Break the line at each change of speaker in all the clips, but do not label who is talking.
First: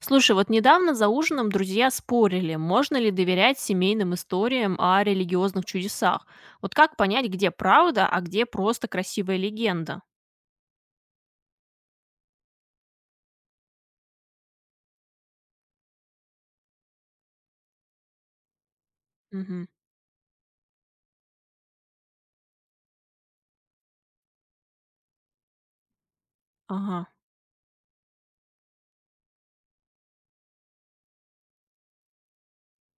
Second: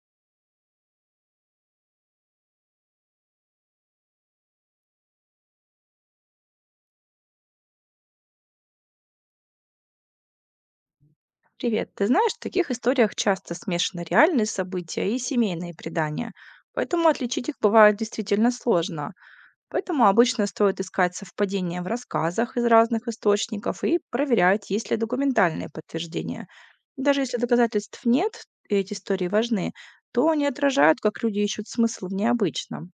Слушай, вот недавно за ужином друзья спорили, можно ли доверять семейным историям о религиозных чудесах. Вот как понять, где правда, а где просто красивая легенда?
Привет. Ты знаешь, в таких историях часто смешаны реальные события и семейные предания, поэтому отличить их бывает действительно сложно.
Мгм.
Поэтому обычно стоит искать совпадения в рассказах из разных источников и проверять, есть ли документальные подтверждения.
Ага.
Даже если доказательств нет, и эти истории важны, то они отражают, как люди ищут смысл в необычном.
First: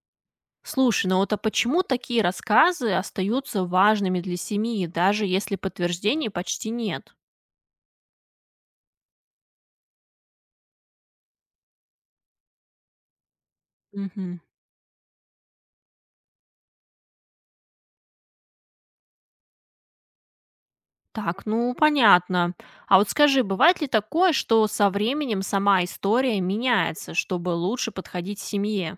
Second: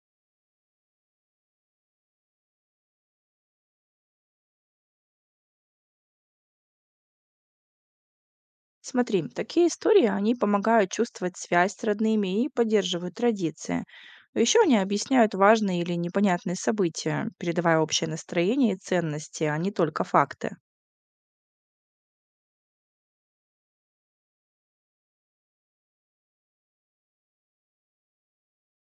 Слушай, ну вот а почему такие рассказы остаются важными для семьи, даже если подтверждений почти нет?
Смотри, такие истории, они помогают чувствовать связь с родными и поддерживают традиции.
Мгм.
Еще они объясняют важные или непонятные события, передавая общее настроение и ценности, а не только факты.
Так, ну понятно. А вот скажи, бывает ли такое, что со временем сама история меняется, чтобы лучше подходить семье?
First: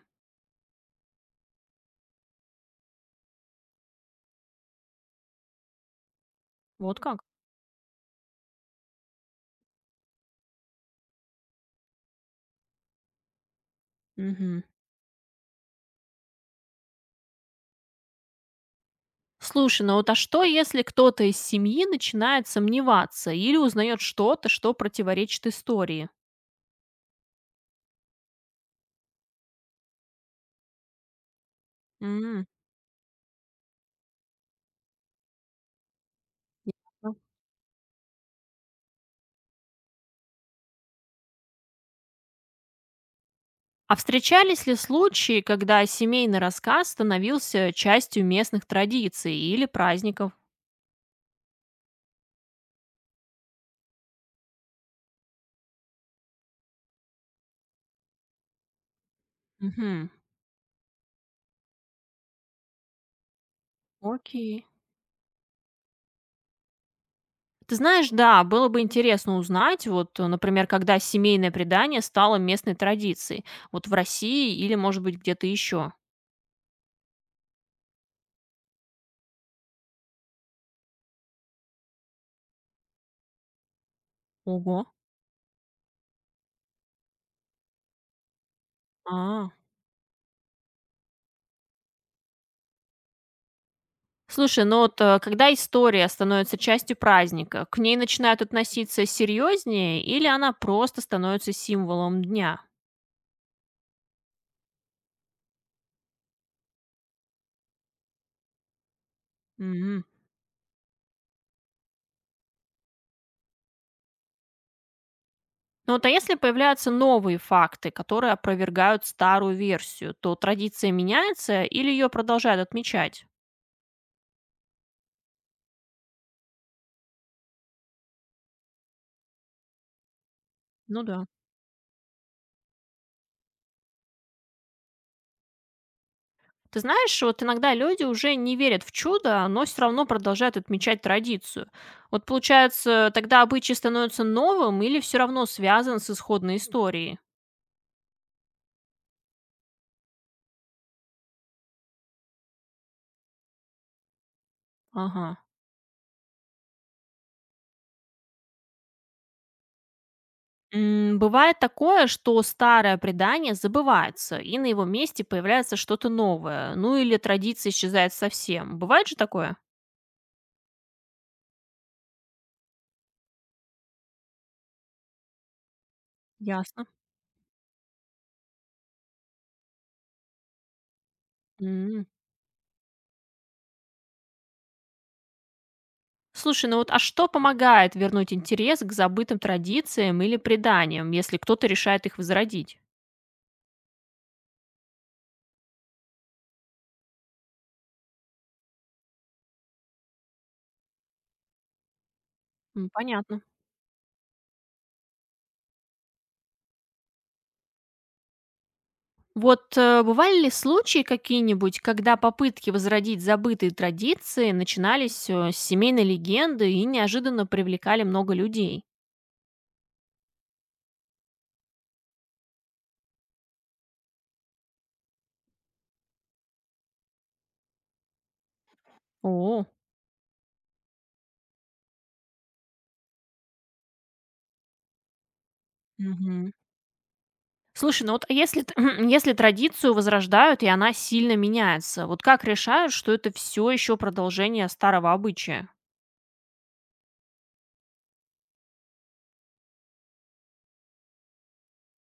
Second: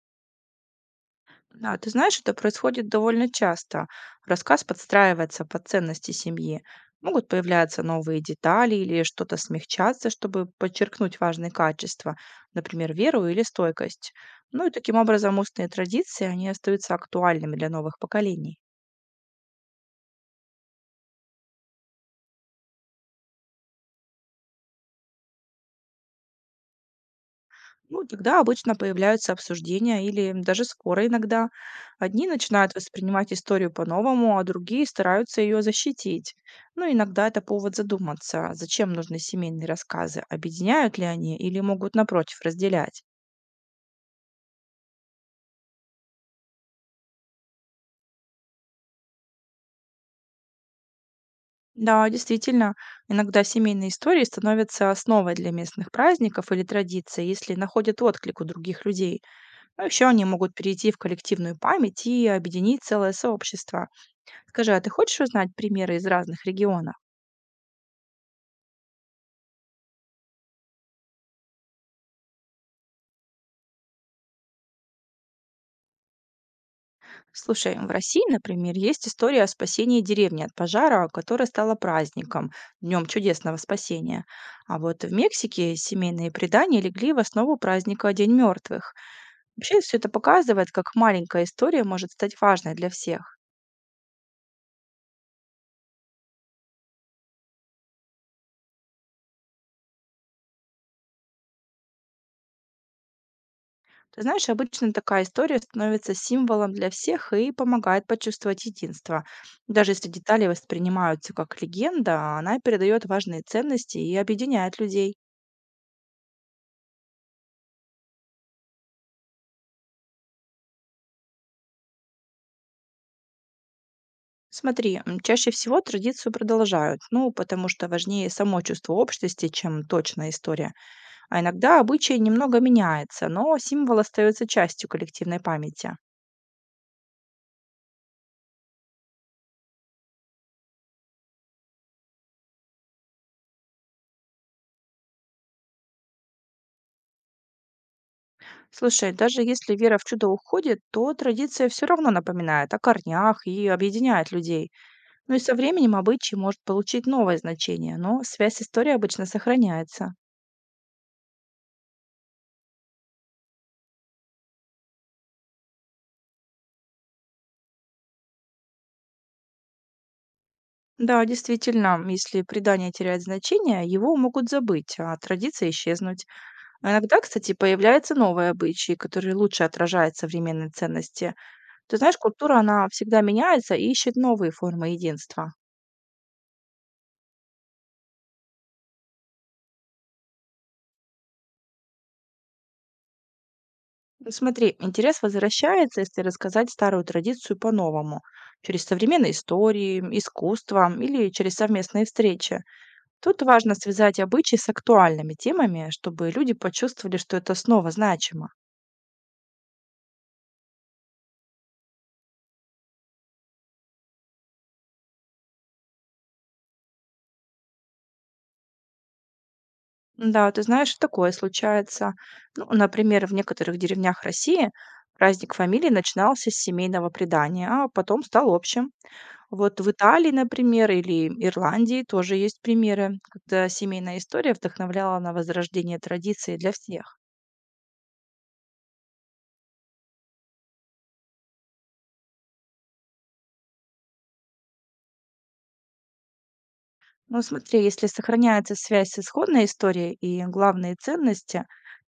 Да, ты знаешь, это происходит довольно часто. Рассказ подстраивается под ценности семьи.
Вот как?
Могут появляться новые детали или что-то смягчаться, чтобы подчеркнуть важные качества, например, веру или стойкость.
Мгм.
Ну и таким образом устные традиции, они остаются актуальными для новых поколений.
Слушай, ну вот а что, если кто-то из семьи начинает сомневаться или узнает что-то, что противоречит истории?
Ну, тогда обычно появляются обсуждения или даже споры иногда. Одни
М,
начинают воспринимать историю по-новому, а другие стараются ее защитить. Ну,
ясно.
иногда это повод задуматься, зачем нужны семейные рассказы, объединяют ли они или могут, напротив, разделять.
А встречались ли случаи, когда семейный рассказ становился частью местных традиций или праздников?
Да, действительно, иногда семейные истории становятся основой для местных праздников или традиций, если находят отклик у других людей. А еще
Мгм.
они могут перейти в коллективную память и объединить целое сообщество.
Окей.
Скажи, а ты хочешь узнать примеры из разных регионов?
Ты знаешь, да, было бы интересно узнать, вот, например, когда семейное предание стало местной традицией, вот в России или, может быть, где-то еще.
Слушай, в России, например, есть история о спасении деревни от пожара, которая стала праздником, днем чудесного спасения. А
Ого.
вот в Мексике семейные предания легли в основу праздника День мертвых.
А.
Вообще все это показывает, как маленькая история может стать важной для всех.
Слушай, ну вот, когда история становится частью праздника, к ней начинают относиться серьезнее или она просто становится символом дня?
Ты знаешь, обычно такая история становится символом для всех и помогает почувствовать единство. Даже
Мгм.
если детали воспринимаются как легенда, она передает важные ценности и объединяет людей.
Ну вот, а если появляются новые факты, которые опровергают старую версию, то традиция меняется или ее продолжают отмечать?
Смотри, чаще всего традицию продолжают, ну, потому что важнее само чувство общности, чем точная история.
Ну да.
А иногда обычай немного меняется, но символ остается частью коллективной памяти.
Ты знаешь, вот иногда люди уже не верят в чудо, но все равно продолжают отмечать традицию. Вот получается, тогда обычай становится новым или все равно связан с исходной историей?
Слушай, даже если вера в чудо уходит, то традиция все равно напоминает о корнях и объединяет людей.
Ага.
Ну и со временем обычай может получить новое значение, но связь с историей обычно сохраняется.
М, бывает такое, что старое предание забывается, и на его месте появляется что-то новое, ну или традиция исчезает совсем. Бывает же такое?
Да, действительно, если предание теряет значение, его могут забыть, а традиции исчезнуть.
Ясно.
А иногда, кстати, появляются новые обычаи, которые лучше отражают современные ценности. Ты
М.
знаешь, культура, она всегда меняется и ищет новые формы единства.
Слушай, ну вот а что помогает вернуть интерес к забытым традициям или преданиям, если кто-то решает их возродить?
Ну, смотри, интерес возвращается, если рассказать старую традицию по-новому, через современные истории, искусство или через совместные встречи.
М, понятно.
Тут важно связать обычаи с актуальными темами, чтобы люди почувствовали, что это снова значимо.
Вот бывали ли случаи какие-нибудь, когда попытки возродить забытые традиции начинались с семейной легенды и неожиданно привлекали много людей?
Да, ты знаешь, такое случается. Ну, например, в некоторых деревнях России праздник фамилии начинался с семейного предания, а потом стал общим.
О,
Вот в Италии, например, или Ирландии тоже есть примеры, когда семейная история вдохновляла на возрождение
мгм.
традиции для всех.
Слушай, ну вот а если, если традицию возрождают, и она сильно меняется, вот как решают, что это все еще продолжение старого обычая?
Но смотри, если сохраняется связь с исходной историей и главные ценности,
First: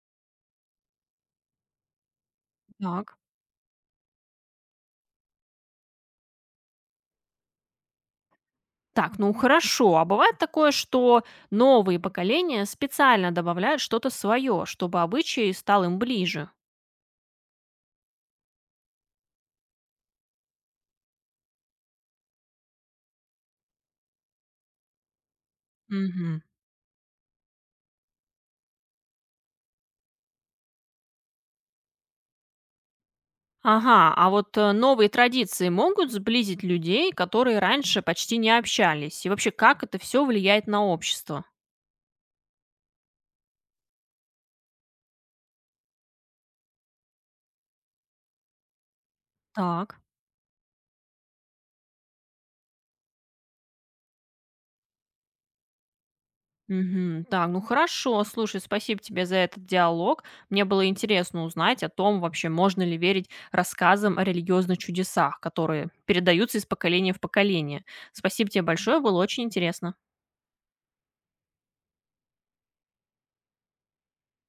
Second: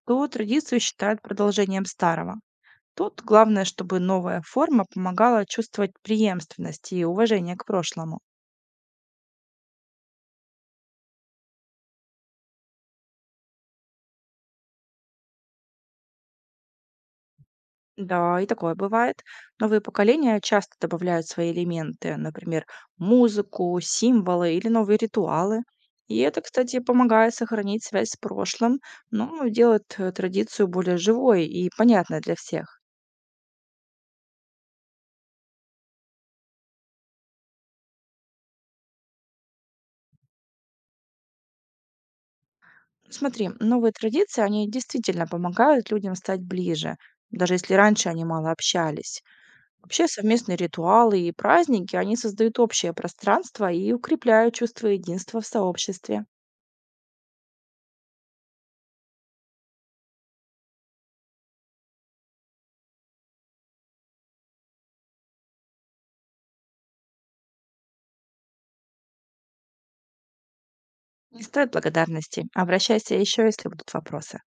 то традицию считают продолжением старого.
Так.
Тут главное, чтобы новая форма помогала чувствовать преемственность и уважение к прошлому.
Так, ну хорошо. А бывает такое, что новые поколения специально добавляют что-то свое, чтобы обычай стал им ближе.
Да, и такое бывает. Новые поколения часто добавляют свои элементы, например, музыку, символы или новые ритуалы. И это,
Мгм.
кстати, помогает сохранить связь с прошлым, но делает традицию более живой и понятной для всех.
Ага, а вот новые традиции могут сблизить людей, которые раньше почти не общались? И вообще, как это все влияет на общество?
Смотри, новые традиции, они действительно помогают людям стать ближе, даже если раньше они мало общались.
Так.
Вообще совместные ритуалы и праздники, они создают общее пространство и укрепляют чувство единства в сообществе.
Мгм. Так, ну хорошо, слушай, спасибо тебе за этот диалог. Мне было интересно узнать о том, вообще можно ли верить рассказам о религиозных чудесах, которые передаются из поколения в поколение. Спасибо тебе большое, было очень интересно.
Не стоит благодарности. Обращайся еще, если будут вопросы.